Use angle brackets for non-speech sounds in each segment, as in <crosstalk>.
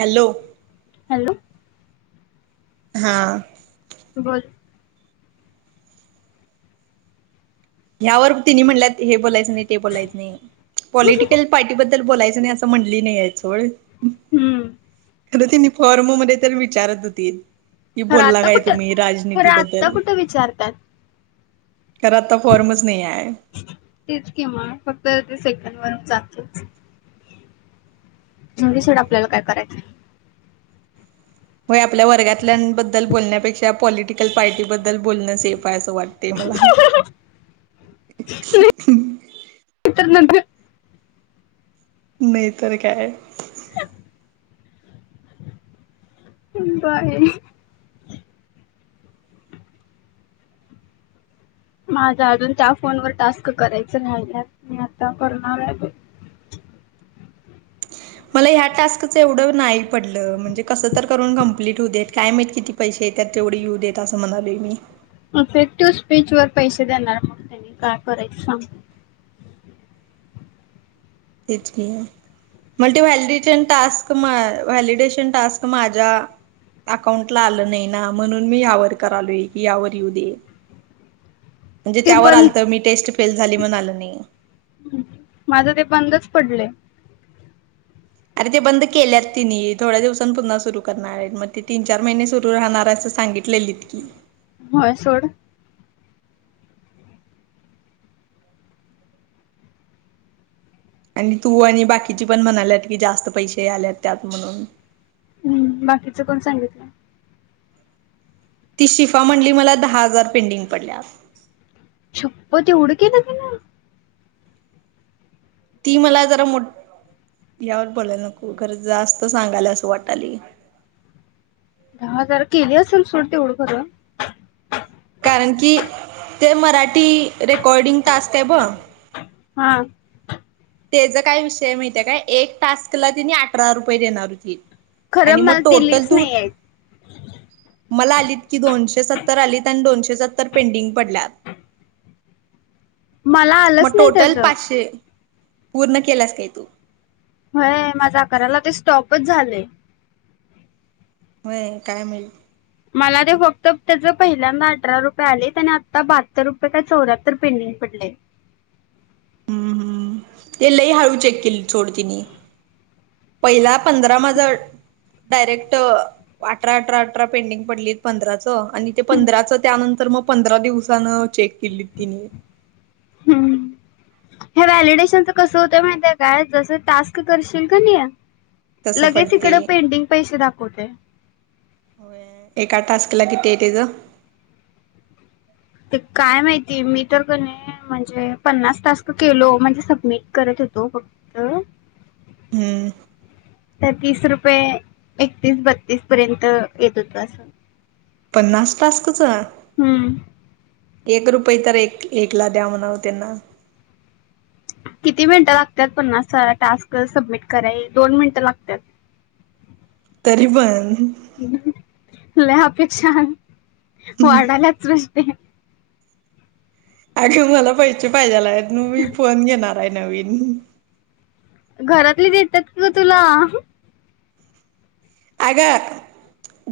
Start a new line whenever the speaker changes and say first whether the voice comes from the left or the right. right: Hello!
left: Hello!
right: हा.
left: तू बोल
right: यावर तिनी म्हणल्यात हे बोलायचं नाही ते बोलायचं नाही पॉलिटिकल
left: हम्म
right: पा र्टी बद्दल बोलायचं नाही असं म्हणली नाहीयेत सोड खरं तेनी फॉर्ममध्ये तर विचारत होती, कि
left: खरं
right: बोला
left: आता
right: काय
left: कुठं
right: तुम्ही
left: खरं
right: राजनीती बद्दल.
left: आत्ता कुठं विचारतात
right: खर आता फॉर्मच नाही आहे.
left: तेच कि म फक्त ते सेकंड वर जातयच. राहुदे सोड
right: होय.
left: आपल्याला काय कराय
right: होय आपल्या वर्गातल्यांबद्दल बोलण्यापेक्षा पॉलिटिकल पार्टीबद्दल बोलणं सेफ आहे असं वाट ते मला <unintelligible>
left: एक तर नंतर
right: नाही तर काय
left: <unintelligible> बाई माझ आजून त्या फोनवर टास्क करायचं राहिल्यात, मी आता करणार आहे बाई.
right: मला ह्या टास्कच एवढं नाही पडलं म्हणजे कसं तर करून कम्प्लीट होऊ देत काय माहीत किती पैसेे येत्यात तेवढ येऊ देत असं म्हणालोय मी.
left: इफेक्टिव्ह स्पीच वर पैसे देणार मग त्यांनी काय करायच सांग?
right: तेच की मला ते व्हॅलिडेशन टास्क व्हॅलिडेशन टास्क माझ्या अकाउंट ला आलं नाही ना म्हणून मी यावर करालोय की यावर येऊदे. म्हणजे
left: ते
right: त्यावर आलत
left: बंद
right: मी टेस्ट फेल झाली म्हणून आल नाही.
left: माझं ते बंदच पडलंय.
right: आरे ते बंद केल्यात तेनी थोड्या दिवसांन पुन्हा सुरू करणार आहेत मग ते तीन चार महिने सुरू राहणार असं सांगित लेलीत की.
left: होय सोड.
right: आणि तू आणि बाकीची पण म्हणाल्यात की जास्त पैसे याल्यात त्यात म्हणून.
left: हम्म, बाकीच कोण सांगितलं?
right: ती शिफा म्हटली मला दहा हजार पेंडिंग पडल्यात.
left: शपथ एवढं केलं तिन?
right: ती मला जरा मो यावर बोलायला नको खरं जास्त सांगाला आसं वाटालय.
left: दहा हजार केली आसल सोड तेवढं खरं
right: कारण की ते मराठी रेकॉर्डिंग टाॅस्क आहे ब
left: हा.
right: तेज काय विषय आहं माहिती आहे काय एक टाॅस्कला तेनी अठरा रुपये देणार होतीत आणि
left: खरं मला
right: मग टोटल
left: दिलीच
right: तू
left: नाही आहेत
right: मला आलीत की दोनशे सत्तर आलीत आणि दोनशे सत्तर पेंडिंग पडल्यात.
left: मला आलंच
right: मग
left: नाही
right: टोटल
left: त्याच
right: पाचशे, पूर्ण केल्यास काय तू?
left: होय माझं आकराला ते स्टॉपच झालंय.
right: व्हय काय माहित?
left: मला ते फक्त त्याचं पहिल्यांदा अठरा रुपये आले आणि आत्ता बहात्तर रुपये काय चौदा्यात्तर पेंडिंग पडलंय बघ
right: हम्म हम्म ते लई हळू चेक केलीत सोड त्यांनी पहिला पंधरा माझं डायरेक्ट अठरा अठरा अठरा पेंडिंग पडली पंधराचं आणि ते पंधराचं त्यानंतर मग पंधरा दिवसान चेक केलीत तिन्ही <unintelligible>
left: हे व्हॅलिडेशनच कसं होत माहितीे काय जसं टास्क करशील कणी
right: तसं
left: लगेच
right: पडते.
left: इकड पेंडीग पैसे दाखवतंय
right: एका टास्कला किती आहेे तेच
left: ते काय माहिती मी तर केलो म्हणजे पन्नास तास केलो म्हणजे सबमिट करत होेतो फक्त ह्म <unintelligible>
right: हम्म
left: तर तीस रुपये एकतीस बत्तीस पर्यंत येत होतो असं-‌-
right: पन्नास टास्कचं?
left: हम्म
right: एक रुपये तर एक एकला द्या म्हणाव त्यांना
left: किती मिनिटं लागतात पन्नास सा टास्क सबमिट करा दोन मिनिटं लागतात
right: तरी पण
left: लई अपेक्षा ह् वाढाल्यात सुष्टी
right: अगं मला पैसे पाहिजेल आहे मी फोन घेणार आहे नवीन
left: घरातली देतात की ग तुला
right: अगं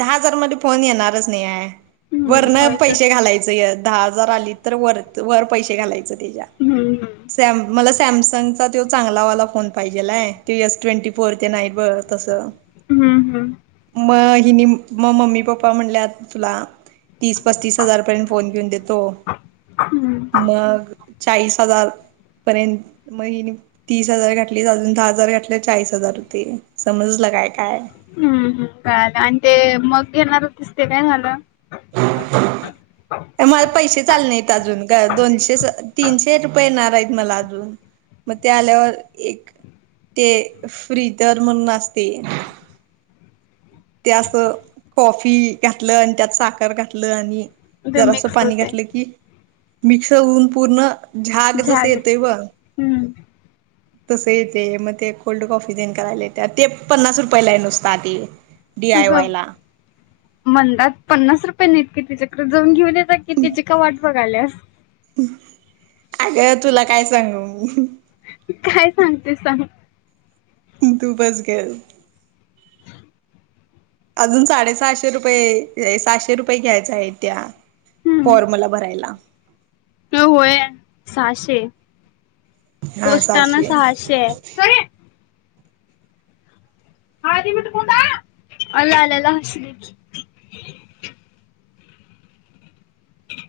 right: दहा हजार मध्ये फोन येणारच नाही आहे,
left: हम्म,
right: वरन
left: होय तर
right: पैसे घालायचं दहा हजार आली तर वर वर पैसे घालायचं तेच्या
left: हम् ह
right: सॅम मला सॅमसंगचा तो चांगला वाला फोन पाहिजेलाय त एस ट्वेंटी फोर तेण आहेत बघं तसं
left: हम्म हम्म
right: म हिनी मग मम्मी पप्पा म्हणल्यात तुला तीस पस्तीस हजार पर्यंत फोन घेऊन देतो
left: हम्म,
right: मग चाळीस हजार पर्यंत मी हेणी तीस हजार घातली अजून दहा हजार घातले चाळीस हजार होते समजलं काय काय
left: हम्म हम कळालं आणि ते मग घेणार होतीस ते काय झालं
right: <unintelligible> मला पैसेच आलं नाहीत अजून ग दोनशे तीनशे रुपये येणार आहेत मला अजून मग ते आल्यावर एक ते फ्रीदर म्हणून असतयं ते असं कॉफी घातलं आणि त्यात साखर घातलं आणि
left: ते
right: जरासं
left: मिक्स
right: पाणी
left: होते
right: घातलं की मिक्स होऊन पूर्ण झाक जसं
left: झाले
right: येतंय बघं तसं येतंय मग ते कोल्ड कॉफी तेण करायला यतीया पन्नास रुपयाला आहे नुसता ते डी आय वाय ला
left: मणंदात पन्नास रुपये नाहीत कि तिच्याकडे जाऊन घेऊन येत की तिची का वाट बघालीयास.
right: अगं तुला काय सांगु मी
left: काय सांगतेस सांग
right: तू बस ग अजून साडेसहाशे रुपये सहाशे रुपये घ्यायचा आहे त्या फॉर्मला भरायला.
left: त होय सहाशे पोस्टानं सहाशे आहे सरी बारी बीट पुन्हा <unintelligible> आल्याले असतंय की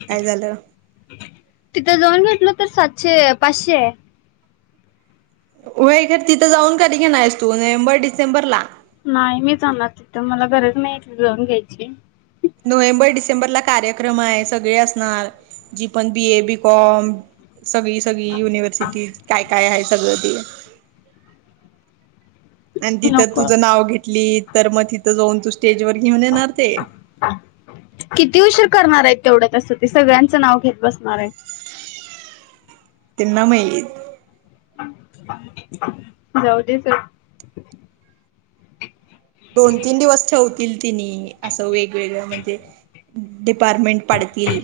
right: काय झालं?
left: तिथं जाऊन घेतल तर सातशे पाचशे आहे
right: होय खर तिथं जाऊन कधी घेणार आहेस तू नोव्हेंबर डिसेंबर ला
left: नाही मी जाणार तिथं मला गरज नाही तिथं जाऊन घ्यायची.
right: नोव्हेंबर डिसेंबरला कार्यक्रम आहे सगळे असणार जी पण बी. ए, बी. कॉम. सगळी सगळी युनिव्हर्सिटीत काय काय आहे सगळं ते आणि तिथं
left: नको
right: तुझं नाव घेतलीत तर मग तिथं जाऊन तू स्टेज वर घेऊन येणार ते
left: किती उशीर करणार आहेत तेवढं तस ते सगळ्यांचं नाव घेत बसणार आहेत.
right: त्यना माहित
left: जाऊ दे सोड.
right: दोन तीन दिवस ठेव. तील तेनी असं वेगवेगळं म्हणजे डिपारमेंट पाडतील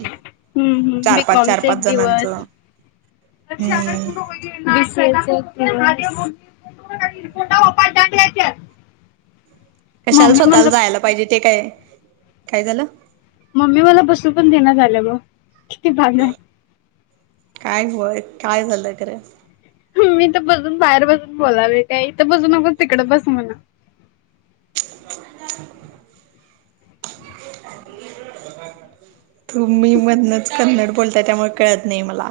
left: हम्म हम्म
right: चार-पाच, चार-
left: बीकॉमचा
right: पाच जणांच.
left: लक्षी आकाड कुठं होई. <unintelligible>
right: कशाला स्वतःला जायाला पाहिजे ते काय काय झालं?
left: मम्मी मला बसून पण दिना झाल्या बघ किती बाद आहे.
right: काय होय काय झालं खरं?
left: मी इथं बसून बाहेर बसून बोलालोय काय इथं बसू नको, तिकडं बस म्हण.
right: <unintelligible> तुम्ही मधनंच कन्नड बोलताय त्यामुळं कळत नाही मला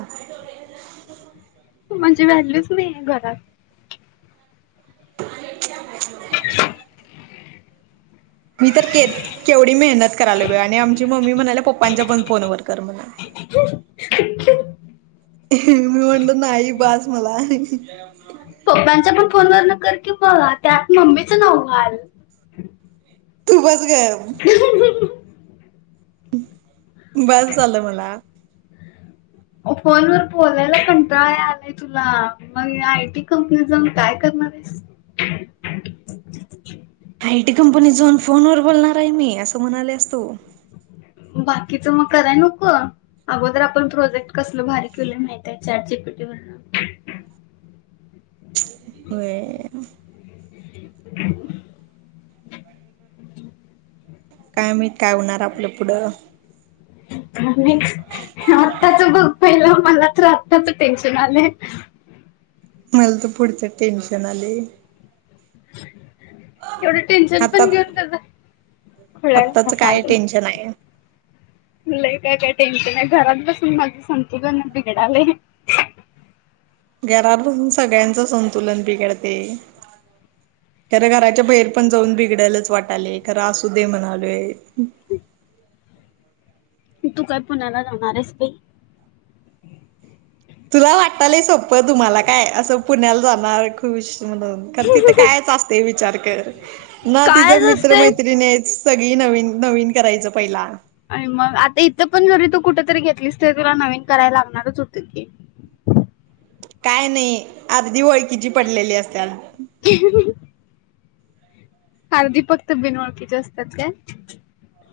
left: म्हणजे व्हॅल्यूच नाहीे घरात <unintelligible>
right: मी तर के केवढी मेहनत करालोय बाई आणि आमची मम्मी म्हणालया पप्पांच्या पण फोनवर कर म्हण.
left: <unintelligible>
right: मी म्हटलं नाही बास मला
left: पप्पांच्या पण फोनवरनं कर की मग त्यात मम्मीचं नाव घाल.
right: तू बस गप.
left: <unintelligible>
right: बास झालं मला
left: फोन वर बोलायला कंटाळा यालाय तुला मग आयटी कंपनीत जाऊन. काय करणार आहेस?
right: आय टी कंपनी जाऊन फोन वर बोलणार आहे मी असं म्हणालयास तू
left: बाकीचं मग कराय नको. अगोदर आपण प्रोजेक्ट कसलं भारी केलोय माहिताय चाट जी पी टी वरनं.
right: <unintelligible> होय. काय माहीत काय होणार आपलं पुढं.
left: हा नाहीच. आत्ताच बघ पहिलं मला तर आत्ताच टेन्शन आलंय.
right: मला तर पुढचं टेन्शन आलंय.
left: एवढं टेन्शन
right: आता
left: पण घेऊन कसं. खुळ्यागत
right: आत्ताच काय
left: हसालय.
right: टेन्शन आहे.
left: लय काय काय टेन्शन आहे घरात बसून माझं संतुलनच बिघडालय.
right: घरात बसून सगळ्यांच संतुलन बिघडते. खरं घराच्या बाहेर पण जाऊन बिघडलंच वाटालय खरं असू दे म्हणालोय.
left: तू काय पुण्याला जाणार आहेस ते
right: तुला वाटतलय सोप्पं तुम्हाला काय असं पुण्याला जाणार खूश म्हणून तिथं कायच असते विचार कर ना
left: कायच
right: तिचं मित्र
left: असते
right: मैत्रिणीच कधी नवीन नवीन करायचं पहिला.
left: आणि मग आता इथं पण जरी तू कुठ तरी घेतलीस तरी तुला नवीन करायला लागणारच होती की
right: काय नाही अगदी ओळखीची पडलेली असत्याला.
left: <unintelligible> आरधी फक्त बिनओळखीची असतात काय?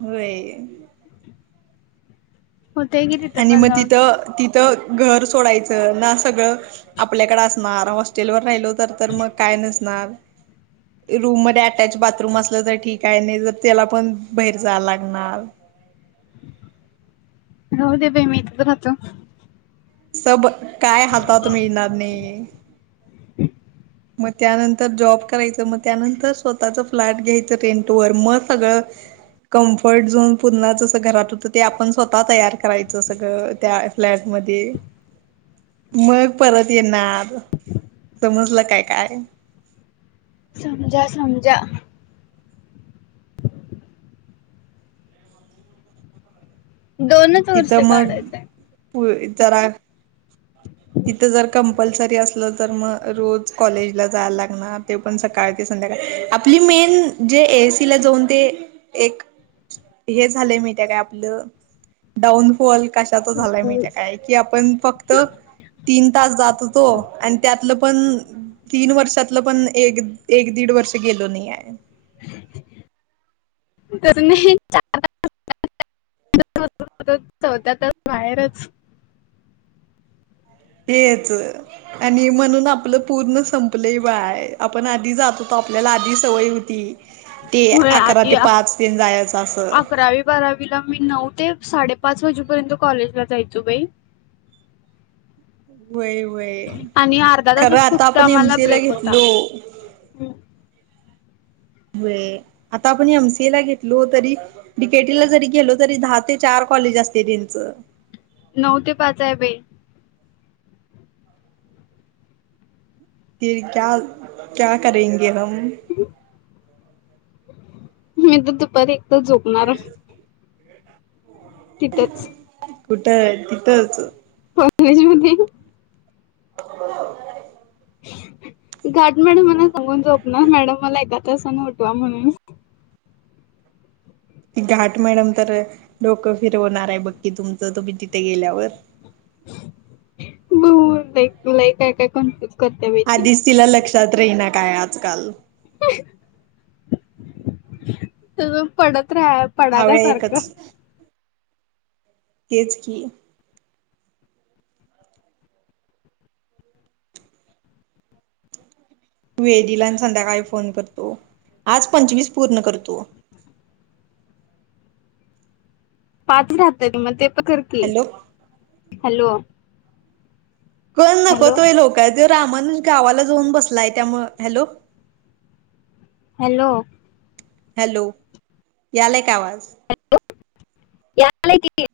right: होय
left: होतय कि तिथ
right: आणि मग तिथं ती तर घर सोडायचं ना सगळं आपल्याकडे असणार हॉस्टेलवर राहिलो तर तर मग काय नसणार रूम मध्ये अटॅच बाथरूम असलं तर ठीक आहे नाही तर त्याला पण बाहेर जायला लागणार
left: राहु दे बाई मी इथच राहतो
right: सब काय हातात मिळणार नाही
left: <inaudible>
right: मग त्यानंतर जॉब करायचं मग त्यानंतर स्वतःच फ्लॅट घ्यायचं रेंट वर मग सगळं कम्फर्ट झोन पुन्हा जसं घरात होतं ते आपण स्वतः तयार करायचं सगळं त्या फ्लॅट मध्ये मग परत येणार समजलं काय काय
left: समजा समजा दोनच वर्ष
right: तिथं मग
left: काढायचंय
right: पु जरा तिथं जर कंपल्सरी असलं तर मग रोज कॉलेजला जायला लागणार ते पण सकाळ ते संध्याकाळ आपली मेन जे ए. एस. सी ला जाऊन ते एक हे झालंय माहितीये का आपलं डाऊनफॉल कशाचा झालाय माहिती आहे काय आपण फक्त त तीन तास जात होतो आणि त्यातलं पण तीन वर्षातलं पण एक एक दीड वर्ष गेलो नाहीये
left: तसं नाही चार <unintelligible> चौथ्या तास बाहेरच
right: तेच आणि म्हणून आपलं पूर्ण संपलंय बाय आपण आधी जात होतो आपल्याला आधी सवय होती ते
left: होय
right: अकरा
left: आधी
right: ते
left: आ-
right: पाच तेन जायचं असं
left: अकरावी बारावीला मी नऊ ते साडेपाच वाजेपर्यंत कॉलेजला जायचो बाई
right: <inaudible> व्हय व्हय
left: आणि अर्धा
right: खरं
left: तासच
right: आता
left: फक्त
right: आपण
left: आम्हाला
right: एमसीए ला
left: ब्रेक होता
right: घेतलो होय आता आपण एमसीए ला घेतलो तरी डीकेटीला जरी गेलो तरी दहा ते चार कॉलेज असतय त्यांचं
left: नऊ ते पाच हाय बाई
right: फिर क्या क्या करेगे हम
left: मी तर दुपारी एक तास झोपणार तिथंच
right: कुठं तिथंच
left: कॉलेजमध्ये
right: <unintelligible>
left: घाट मॅडम ना सांगून झोपनार मॅडम मला एका तासन उठवा म्हणून
right: घाट मॅडम तर अ डोकं फिरवणार आहे बघकी तुमचं तुम्ही तिथ गेल्यावर
left: <unintelligible> लय काय काय कन्फ्युज करते बाई ती
right: आधीच तिला लक्षात राहीना काय आजकाल
left: तसंच पडत रहा
right: दहा वेळा एकच तेच की वेदीला आणि संध्याकाळी फोन करतो. आज पंचवीस पूर्ण करतो.
left: पाच राहत्यात मग ते पण कर की
right: हॅलो
left: हॅलो
right: कल
left: हॅलो
right: नकोत व्हय लोक तो रामानन गावाला जाऊन बसलाय त्यामूळ हॅलो
left: हॅलो
right: हॅलो यालाय का आवाज
left: यालाय की <inaudible>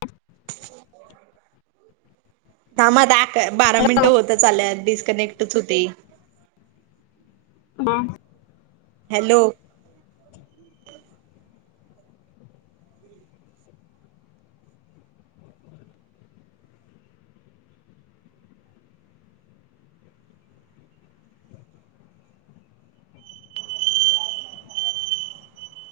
right: थांब आता आक बारा
left: हॅलो
right: मिनटं होतच आल्यात डिस्कनेक्टच होतय.
left: हा
right: हॅलो